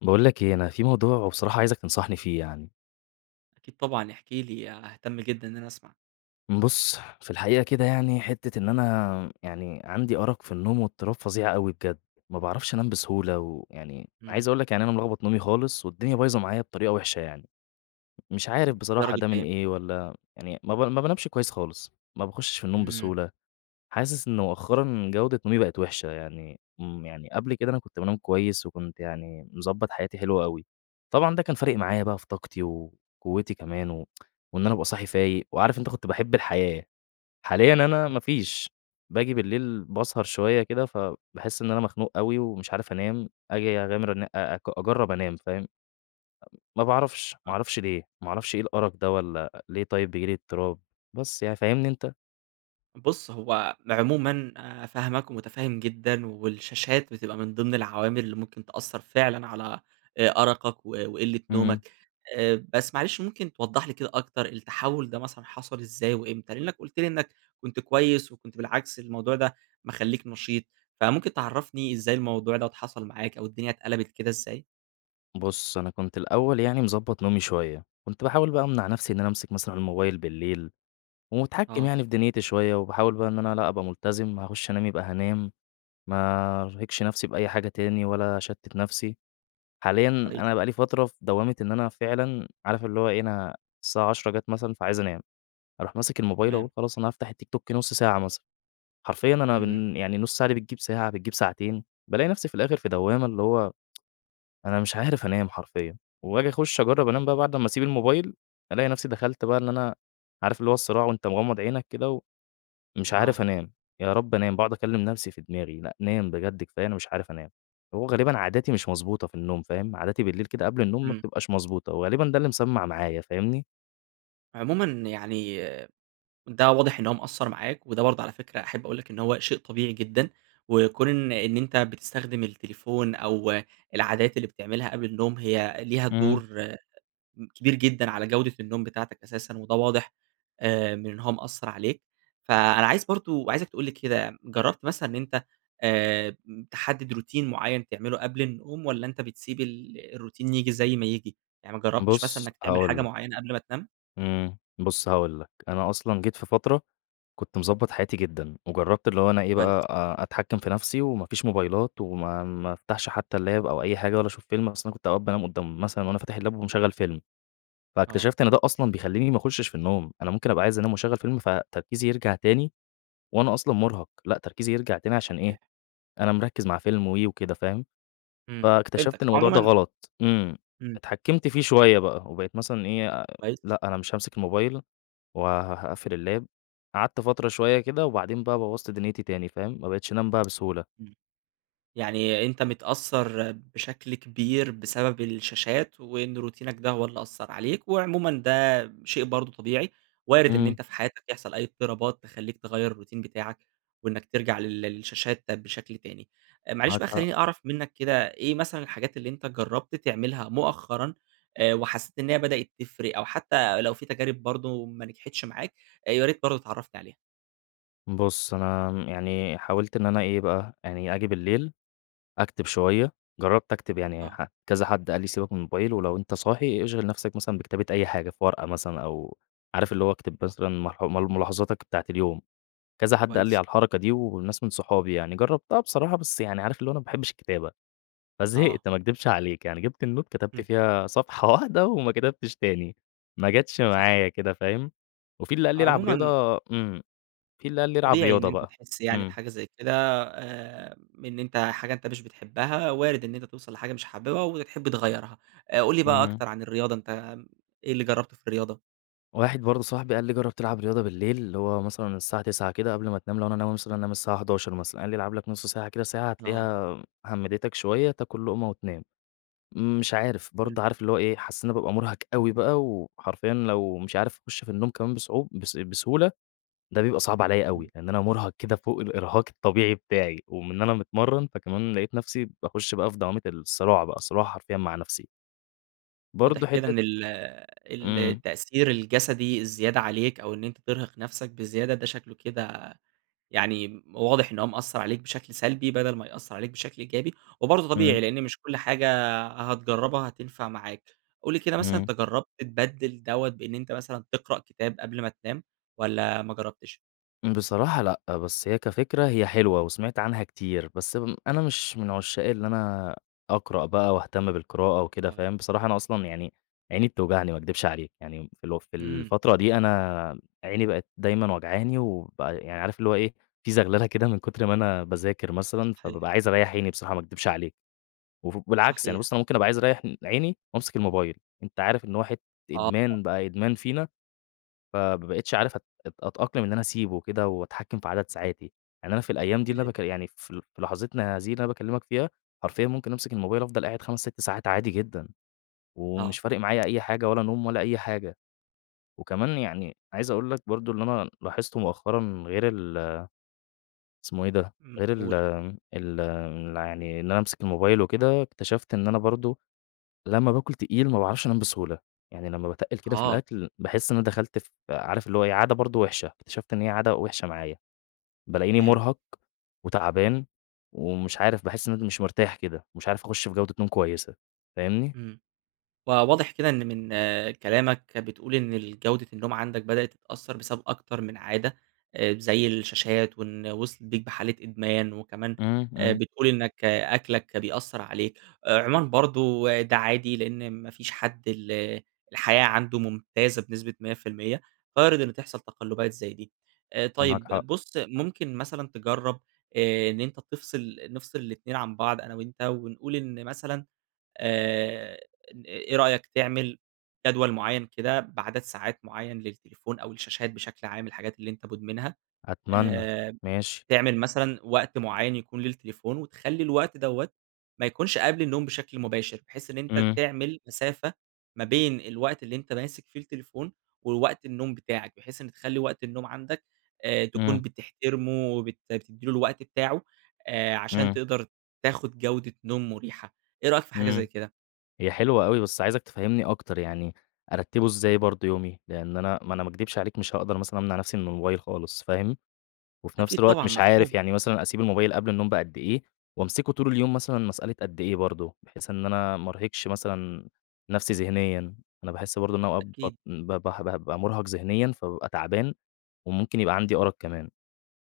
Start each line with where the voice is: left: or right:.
left: باقول لك إيه، أنا في موضوع وبصراحة عايزك تنصحني فيه يعني.
right: أكيد طبعًا احكِ لي، ها هاهتم جدًا إن أنا أسمع.
left: بُص، في الحقيقة كده يعني، حتَّة إن أنا يعني عندي أرق في النوم واضطراب فظيع أوي بجد، ما باعرفش أنام بسهولة. ويعني عايِز
right: إمم.
left: أقول لك يعني أنا ملخبَط نومي خالص، والدنيا بايظة معايا بطريقة وحِشة يعني، مش عارِف بصراحة
right: للدرجة
left: ده من
right: إيه؟
left: إيه، والّا يعني ما ما بانامش كويِس خالص، ما باخُشِّش في النوم
right: إمم.
left: بسهولة، حاسس إن مؤخَّرًا جودة نومي بقِت وحِشة يعني. إمم، يعني قبل كده أنا كنت بانام كويِس وكنت يعني مضبِّط حياتي، حلو أوي، طبعًا ده كان فارق معايا بقى في طاقتي وقُوَّتي كمان، وإن أنا أبقى صاحي فايِق وعارِف. أنتَ كنت باحِب الحياة، حاليًا أنا ما فيش، باجي بالليل باسهر شوية كده، فباحس إن أنا مخنوق أوي ومش عارِف أنام، أجي أغامر أ أجرّب أنام، فاهم؟ امم، ما باعرفش ما
right: آه.
left: اعرفش ليه، ما اعرفش إيه الأرق ده والّا ليه طيب بييجي لي اضطراب، بس يعني فاهمني أنت؟
right: بُص، هو عمومًا آآ، فاهمَك ومتفهّم جدًا، والشاشات بتبقى من ضمن العوامل اللي ممكن تأثّر فعلًا على أرقك و وقلَّة
left: إمم.
right: نومك. آآ، بس معلش، ممكن توضح لي كده أكتر، التحول ده مثلًا حصل إزاي وإمتى؟ لإنَّك قُلت لي إنَّك كنت كويِس، وكنت بالعكس الموضوع ده مخلِّيك نشيط. فممكن تعرّفني إزاي الموضوع دوّة حصل معاك، أو الدنيا اتقلَبِت كده إزاي؟
left: بُصّ أنا كنت الأول يعني مضبّط نومي شوية، كنت باحاول بقى أمنع نفْسي إن أنا أمسك مثلًا الموبايل بالليل، ومُتحكم
right: آه.
left: يعني في دنيتي شوية وباحاول بقى إن أنا لأ أبقى ملتزم هاخش أنام يبقى هانام، ما ارهقش نفْسي بأي حاجة تاني، ولا اشتّت نفْسي، حاليًا
right: كويس.
left: أنا بقى لي فترة في دوامة إن أنا فعلًا، عارف اللي هو إيه أنا الساعة 22:00 جات مثلًا فعايز أنام، أروح ماسِك الموبايل
right: تمام.
left: أهو خلاص أنا هافتح التيك توك نُص ساعة مثلًا، حرفيًا أنا
right: إمم.
left: بن يعني النُص ساعة دي بتجيب ساعة بتجيب ساعتين، بالاقي نفْسي في الآخر في دوامة اللي هو، أنا مش عارف أنام حرفيًا، وآجي أخُش أجرّب أنام
right: صحيح.
left: بقى بعد امّا أسيب الموبايل، ألاقي نفْسي دخلت بقى إن أنا عارف اللي هو الصراع وأنت مغمض عينك كده، و ومش
right: آه.
left: عارف أنام، يا رب أنام، باقعُد أكلِّم نفْسي في دماغي، لأ نام بجد كفاية أنا مش عارف أنام، هو غالبًا عاداتي مش مضبوطة في النوم فاهم، عاداتي بالليل كده قبل النوم ما
right: إمم.
left: بتبقاش مضبوطة، وغالبًا ده اللي مسمّع معايا، فاهمني؟
right: عمومًا يعني ده واضح إن هو مأثّر معاك، وده برضه على فكرة أحب أقول لَك إن هو شيء طبيعي جدًا، وكون إن إن أنت بتستخدم التليفون أو العادات اللي بتعملها قبل النوم هي ليها
left: إمم.
right: دور كبير جدًا على جودة النوم بتاعتك أساسًا، وده واضح آآ من إن هو مأثّر عليك، فأنا عايز برضه عايزك تقول لي كده، جرّبت مثلًا إن أنت آآ تَحدِّد Routine معيّن تعمله قبل النوم، والّا أنت بتسيب ال الRoutine ييجي زي ما ييجي؟ يعني ما جرّبتش مثلًا
left: بُصّ
right: إنك تعمل
left: هاقول
right: حاجة
left: لَك
right: معيّنة قبل ما تنام؟
left: إمم، بُصّ هاقول لَك، أنا أصلًا جيت في فترة، كنت مضبّط حياتي جدًا، وجرّبت اللي هو أنا إيه
right: كويس.
left: بقى أ أتحكِّم في نفْسي وما فيش موبايلات وما ما أفتحش حتّى الLap أو أي حاجة ولا أشوف فيلم أصلًا كنت أوقات بانام قدّام مثلًا وأنا فاتح الLap ومشغّل فيلم،
right: آه.
left: فاكتشفت إن ده أصلًا بيخلّيني ما اخُشِش في النوم، أنا ممكن أبقى عايز أنام و أشغّل فيلم فتركيزي يرجع تاني، وأنا أصلًا مُرهَق، لأ تركيزي يرجع تاني عشان إيه،
right: صحيح.
left: أنا مركِّز مع فيلم و وكده فاهم،
right: إمم
left: فاكتشفت
right: فهمتك،
left: إن الموضوع ده
right: عمومًا
left: غلط، إمم،
right: إمم.
left: اتحكّمت فيه شوية بقى، وبقيت مثلًا إيه،
right: كويس.
left: لأ أنا مش هامسك الموبايل، وه هاقفِّل الLap، قعدت فترة شوية كده وبعدين بقى بوّظت دُنيتي تاني فاهم، ما بقيتش أنام بقى بسهولة.
right: إمم، يعني أنت متأثّر بشكل كبير بسبب الشاشات، وإن روتينك ده هو اللي أثّر عليك، وعمومًا ده شيء برضه طبيعي، وارد إن
left: إمم.
right: أنت في حياتك يحصل أي اضطرابات تخلّيك تغيّر الRoutine بتاعَك، وإنك ترجع لل للشاشات بشكل تاني، معلش
left: معاك
right: بقى
left: حق.
right: خلّيني أعرف منك كده إيه مثلًا الحاجات اللي أنت جرّبت تعملها مؤخرًا، آآ وحسّيت إنها بدأت تفرِق؟ أو حتّى لو في تجارب برضه ما نجحتش معاك، يا ريت برضه تعرفني عليها.
left: بُص، أنا م يعني حاولت إن أنا إيه بقى، يعني آجي بالليل أكتب شوية. جرَّبت أكتب، يعني
right: آه.
left: ح كذا حد قال لي: "سيبك من الموبايل، ولو أنت صاحي اشغِل نفسك مثلًا بكتابة أي حاجة، في ورقة مثلًا." أو عارف، اللي هو أكتب مثلًا ملاح ملاحظاتك بتاعة اليوم. كذا حد قال لي
right: كويس.
left: على الحركة دي وناس من صحابي يعني. جرَّبتها بصراحة، بس يعني عارف اللي هو أنا ما باحبش الكتابة،
right: آه.
left: فزهِقت، ما اكدبش عليك. يعني جِبت النوت، كتبت
right: إمم.
left: فيها صفحة واحدة وما كتبتش تاني، ما جتش
right: صحيح.
left: معايا كده. فاهم؟ وفي اللي قال لي ألعب
right: عمومًا
left: رياضة إمم، في اللي قال لي ألعب
right: طبيعي إن
left: رياضة
right: أنت
left: بقى،
right: تحس يعني
left: إمم.
right: بحاجة زي كده، آآ، إن أنت حاجة أنت مش بتحبها، وارد إن أنت توصل لحاجة مش حاببها، وتحب تغيرها. آآ، قُل لي بقى
left: إمم.
right: أكتر عن الرياضة أنت إيه اللي جربته في الرياضة؟
left: واحد برضه صاحبي قال لي: "جرِّب تلعب رياضة بالليل." اللي هو مثلًا الساعة 21:00 كده قبل ما تنام، لو أنا ناوي مثلًا أنام الساعة 23:00 مثلًا، قال لي: "العب لك نص ساعة كده، ساعة،
right: آه.
left: هتلاقيها همِّدتك شوية، تاكل لقمة وتنام." مش عارف،
right: حلو.
left: برضه عارف اللي هو إيه، حاسس إن أنا بابقى مُرهَق أوي بقى، وحرفيًا لو مش عارف أخش في النوم كمان بصع بس بسهولة، ده بيبقى صعب عليّا أوي.
right: إمم.
left: لأن أنا مُرهَق كده فوق الإرهاق الطبيعي بتاعي، ومن إن أنا متمرِّن، فكمان لقيت نفسي باخش بقى في دوامة الصراع بقى صراع حرفيًا مع نفسي.
right: واضح
left: برضه
right: كده
left: حتة
right: إن ال ال
left: إمم.
right: التأثير الجسدي الزيادة عليك أو إن أنت ترهق نفْسَك بزيادة، ده شكله كده يعني واضح إن هو مأثَّر عليك بشكل سلبي، بدل ما يأثَّر عليك بشكل إيجابي. وبرضه
left: إمم.
right: طبيعي؛ لأن مش كل حاجة هتجربها هتنفع معاك. قُل لي كده مثلًا،
left: إمم.
right: أنت جربت تبدِّل دوّة بإن أنت مثلًا تقرأ كتاب قبل ما تنام والّا ما جربتش؟
left: بصراحة لأ، بس هي كفكرة هي حلوة، وسمعت عنها كتير، بس امم أنا مش من عشاق اللي أنا أقرأ بقى واهتم بالقراءة وكده،
right: آه.
left: فاهم، بصراحة أنا أصلًا يعني عيني بتوجعني، ما أكدبش عليك، يعني اللي هو في
right: إمم.
left: الفترة دي أنا عيني بقت دايمًا وجعاني وبقى يعني عارف اللي هو إيه، في زغللة كده من كتر ما أنا باذاكر مثلًا،
right: صحيح.
left: فبابقى عايز أريَّح عيني بصراحة، ما أكدبش عليك، وف بالعكس يعني
right: صحيح.
left: بُص أنا ممكن أبقى عايز أريح إن عيني وأمسك الموبايل، أنت عارف إن واحد
right: آه.
left: إدمان، بقى إدمان فينا، فما بقيتش عارف أت أت أتأقلم إن أنا أسيبه وكده وأتحكم في عدد ساعاتي. يعني أنا في الأيام دي اللي أنا
right: [unintelligible]
left: باكل يعني في في لحظتنا هذه اللي أنا باكلمك فيها، حرفيًا ممكن أمسك الموبايل أفضل قاعد 5، 6 ساعات عادي جدًا! ومش
right: آه.
left: فارق معايا أي حاجة ولا نوم ولا أي حاجة.
right: إمم.
left: وكمان يعني عايز أقول لك برضه اللي أنا لاحظته مؤخرًا غير ال اسمه إيه ده؟
right: إمم،
left: غير ال
right: قُل.
left: ال ال يعني إن أنا أمسك الموبايل وكده، اكتشفت إن أنا برضه، لمّا باكل تقيل ما باعرفش أنام بسهولة، يعني لمّا باتقِّل كده في
right: آه.
left: الأكل، باحس إن أنا دخلت في عارف اللي هو إيه، عادة برضه وحشة، اكتشفت إن هي عادة وحشة معايا، بالاقيني
right: فهِمتَك.
left: مرهق وتعبان ومش عارف باحس إن [unintelligible] مش مرتاح كده، مش عارف أخش في جودة نوم كويسة، فاهمني.
right: إمم. فواضح كده إن من كلامك كده بتقول إن الجودة النوم عندك بدأت تتأثَّر بسبب أكتر من عادة، آآ، زي الشاشات وإن وصلت بيك بحالة إدمان، وكمان
left: إمم،
right: آآ،
left: إمم.
right: بتقول إنك أكلك بيأثَّر عليك. عمومًا برضه ده عادي؛ لأن ما فيش حد ال الحياة عنده ممتازة بنسبة 100%، وارد إن تحصل تقلبات زي دي. آآ،
left: معاك
right: طيب
left: حق.
right: بُص ممكن مثلًا تجرَّب، آآ، إن أنت تفصل نفصل ال2 عن بعض أنا وأنت، ونقول إن مثلًا، آآ، إن إيه رأيك تعمل جدول معيَّن كده بعدد ساعات معيَّن للتليفون أو الشاشات بشكل عام الحاجات اللي أنت مدمنها،
left: أتمنى،
right: آآ،
left: ماشي.
right: تعمل مثلًا وقت معيَّن يكون للتليفون، وتخلي الوقت دوّة ما يكونش قبل النوم بشكل مباشر؛ بحيث إن أنت
left: إمم.
right: تعمل مسافة ما بين الوقت اللي أنت ماسك فيه التليفون ووقت النوم بتاعك؛ بحيث إن تخلي وقت النوم عندك، آآ، تكون
left: إمم.
right: بتحترمه وبت بتدِّي له الوقت بتاعه، آآ، عشان
left: إمم.
right: تقدر تاخد جودة نوم مريحة. إيه رأيك في حاجة زي
left: إمم.
right: كده؟
left: هي حلوة أوي، بس عايزك تفهِّمِني أكتر، يعني أرتبه إزاي برضه يومي؟ لأن أنا ما أنا ما أكدبش عليك مش هاقدر مثلًا أمنع نفْسِي من الموبايل خالص، فاهم، وفي نفْس
right: أكيد
left: الوقت
right: طبعًا
left: مش عارف،
right: مفهوم.
left: يعني مثلًا أسيب الموبايل قبل النوم بقد إيه؟ وأمسكه طول اليوم مثلًا مسألة قد إيه برضه؟ بحيث إن أنا ما أرهقش مثلًا نفْسِي ذهنيًا، أنا باحس برضه إن أنا أوقات بط
right: أكيد.
left: ب به بابقى مرهق ذهنيًا، فبابقى تعبان وممكن يبقى عندي أرق كمان،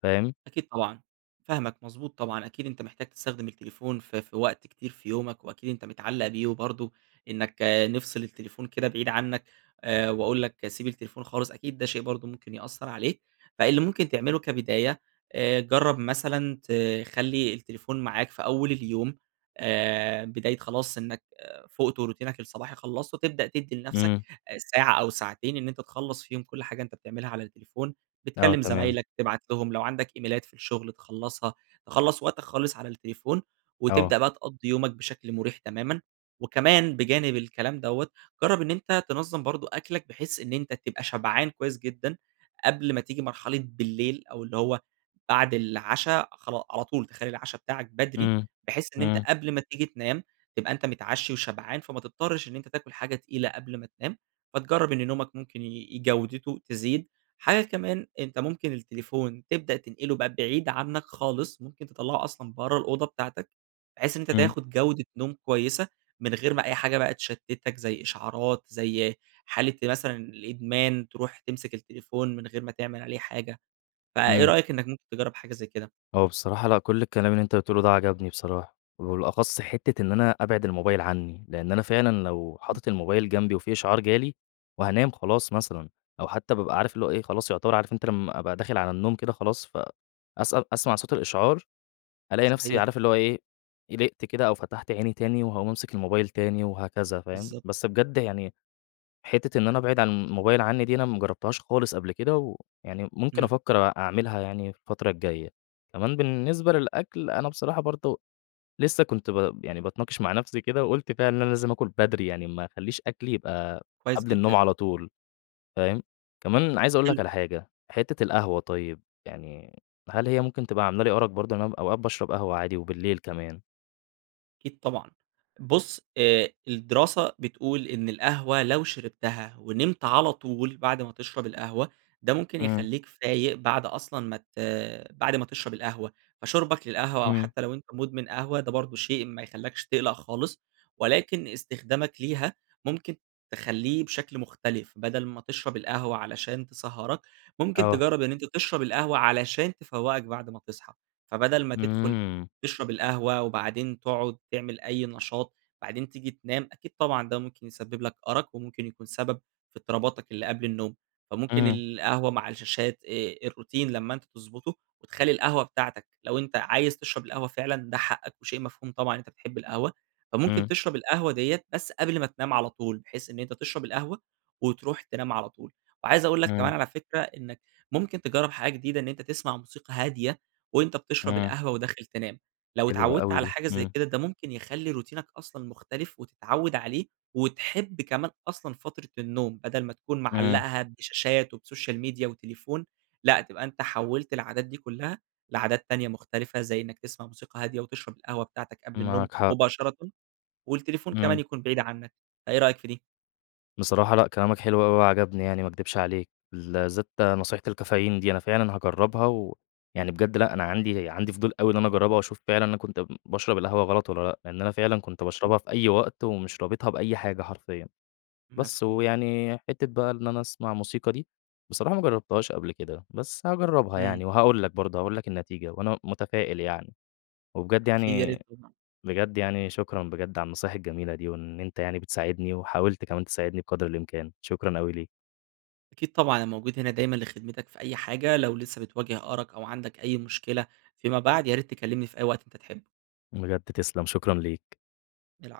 left: فاهم.
right: أكيد طبعًا، فاهمك، مضبوط طبعًا، أكيد أنت محتاج تستخدم التليفون في في وقت كتير في يومك وأكيد أنت متعلق بيه وبرضه إنك نفْصِل التليفون كده بعيد عنك، آآ، وأقول لك سيب التليفون خالص، أكيد ده شيء برضه ممكن يأثَّر عليك، فاللي ممكن تعمله كبداية، آآ، جرَّب مثلًا تخلي التليفون معاك في أول اليوم، آآ، بداية خلاص إنك، آآ، فُقت وروتينك الصباحي خلصته، تبدأ تدِّي لنفْسَك
left: إمم.
right: آآ، ساعة أو ساعتين إن أنت تخلص فيهم كل حاجة أنت بتعملها على التليفون،
left: آه
right: بتكلم
left: تمام.
right: زمايلك، تبعت لهم لو عندك إيميلات في الشغل تخلصها، تخلّص وقتك خالص على التليفون
left: آه.
right: وتبدأ بقى تقضي يومك بشكل مريح تمامًا، وكمان بجانب الكلام دوّة، جرَّب إن أنت تنظم برضه أكلك بحيث إن أنت تبقى شبعان كويس جدًا، قبل ما تيجي مرحلة بالليل أو اللي هو بعد العَشا خلا على طول تخلي العَشا بتاعك بدري
left: إمم،
right: بحيث إن أنت
left: إمم.
right: قبل ما تيجي تنام، تبقى أنت متعشي وشبعان، فما تضطرش إن أنت تاكل حاجة تقيلة قبل ما تنام، فتجرَّب إن نومك ممكن ي جودته تزيد. حاجة كمان أنت ممكن التليفون تبدأ تنقله بقى بعيد عنك خالص، ممكن تطلَّعُه أصلًا برَّا الأوضة بتاعتك بحيث إن أنت
left: إمم.
right: تاخد جودة نوم كويسة، من غير ما أي حاجة بقى تشتتك، زي إشعارات، زي حالة مثلًا الإدمان، ترُوح تمسك التليفون من غير ما تعمل عليه حاجة. فإيه
left: إمم.
right: رأيك إنك ممكن تجرَّب حاجة زي كده؟
left: هو بصراحة لأ، كل الكلام اللي أنت قُلته لي ده عجبني بصراحة، وبالأخص حتّة إن أنا أبعد الموبايل عني، لأن أنا فعلًا لو
right: إمم.
left: حاطط الموبايل جنبي وفي إشعار جالي وهانام خلاص مثلًا أو حتى بابقى عارف اللي هو إيه، خلاص يُعتبر عارف أنت لمّا أبقى داخل على النوم كده خلاص، ف أسأل أسمع صوت الإشعار، ألاقي نفْسِي
right: صحيح.
left: عارف اللي هو إيه، قلقت كده أو فتحت عيني تاني وهاقوم أمسك الموبايل تاني وهكذا فاهم،
right: بالضبط.
left: بس بجد يعني حتّة إن أنا أبعد عن الموبايل عني دي، أنا ما جربتهاش خالص قبل كده، ويعني ممكن
right: إمم.
left: أفكر أ أعملها يعني في الفترة الجاية. كمان بالنسبة للأكل، أنا بصراحة برضه لسه كنت ب يعني باتناقش مع نفْسِي كده وقلت فعلًا إن أنا لازم آكل بدري، يعني ما أخليش أكلي يبقى
right: كويس
left: قبل النوم
right: جدًا.
left: على طول، فاهم، كمان عايز أقول لك
right: حلو.
left: على حاجة، حتّة القهوة طيب، يعني هل هي ممكن تبقى عاملة لي أرق برضه؟ إن أنا أوقات باشرب قهوة عادي وبالليل كمان.
right: أكيد طبعًا. بُص، آآ، الدراسة بتقول إن القهوة لو شربتها ونِمت على طول بعد ما تشرب القهوة، ده ممكن
left: إمم.
right: يخلّيك فايق بعد أصلًا ما ت بعد ما تشرب القهوة. فشُربك للقهوة، أو
left: إمم.
right: حتى لو أنت مُدمن قهوة، ده برضه شيء ما يخلّيكش تقلق خالص، ولكن استخدامك ليها ممكن تخلّيه بشكل مختلف. بدل ما تشرب القهوة علشان تسهِّرك، ممكن
left: آه.
right: تجرِّب إن أنت تشرب القهوة علشان تفوِّقك بعد ما تصحى. فبدل ما تدخل
left: إمم.
right: تشرب القهوة، وبعدين تاقعُد تعمل أي نشاط وبعدين تيجي تنام، أكيد طبعًا ده ممكن يسبب لك أرَق وممكن يكون سبب في اضطراباتك اللي قبل النوم. فممكن
left: إمم.
right: القهوة مع الشاشات، آآ، الروتين لمّا أنت تضبطه وتخلّي القهوة بتاعتك، لو أنت عايز تشرب القهوة فعلًا ده حقك وشيء مفهوم طبعًا إن أنت بتحب القهوة. فممكن
left: إمم.
right: تشرب القهوة ديّة بس قبل ما تنام على طول، بحيث إن أنت تشرب القهوة وتروح تنام على طول. وعايز أقول لك كمان
left: إمم.
right: على فكرة إنك ممكن تجرِّب حاجة جديدة، إن أنت تسمع موسيقى هادية وأنت بتشرب
left: إمم.
right: القهوة وداخل تنام. لو
left: حلوة
right: اتعوَّدت
left: أوي
right: على
left: دي،
right: حاجة زي
left: إمم.
right: كده، ده ممكن يخلّي روتينك أصلًا مختلف وتتعوَّد عليه وتحب كمان أصلًا فترة النوم، بدل ما تكون
left: إمم.
right: معلَّقها بشاشات وبسوشيال ميديا وتليفون. لأ، تبقى أنت حوَّلت العادات دي كلها لعادات تانية مختلفة، زي إنك تسمع موسيقى هادية وتشرب القهوة بتاعتك قبل النوم
left: معاك حق.
right: مباشرةً، والتليفون كمان
left: إمم.
right: يكون بعيد عنك. فإيه رأيك في دي؟
left: بصراحة لأ، كلامك حلو أوي وعجبني يعني، ما اكدبش عليك. بالذات نصيحة الكافيين دي، أنا فعلًا هاجرِّبها. ويعني بجد لأ، أنا عندي عندي فضول أوي إن أنا اجرِّبها وأشوف فعلًا أنا كنت ب باشرب القهوة غلط والّا لأ، لأن أنا فعلًا كنت
right: أكيد.
left: باشربها في أي وقت ومش رابطها بأي حاجة حرفيًا. بس
right: مفهوم.
left: ويعني حتة بقى إن أنا اسمع موسيقى دي، بصراحة ما جرَّبتهاش قبل كده، بس هاجرِّبها
right: إمم.
left: يعني. وهاقول لك برضه، هاقول لك النتيجة. وأنا متفائِل يعني، وبجد
right: أكيد يا
left: يعني
right: ريت. [unintelligible]
left: بجد يعني، شكرًا بجد على النصايح الجميلة دي، وإن أنت يعني بتساعدني وحاولت كمان تساعدني بقدر الإمكان. شكرًا أوي ليك.
right: أكيد طبعًا، أنا موجود هنا دايمًا لخدمتك في أي حاجة، لو لسه بتواجه أرَق أو عندك أي مشكلة فيما بعد ياريت تكلمني في أي وقت أنت تحبه.
left: بجد تسلم، شكرًا ليك.
right: الع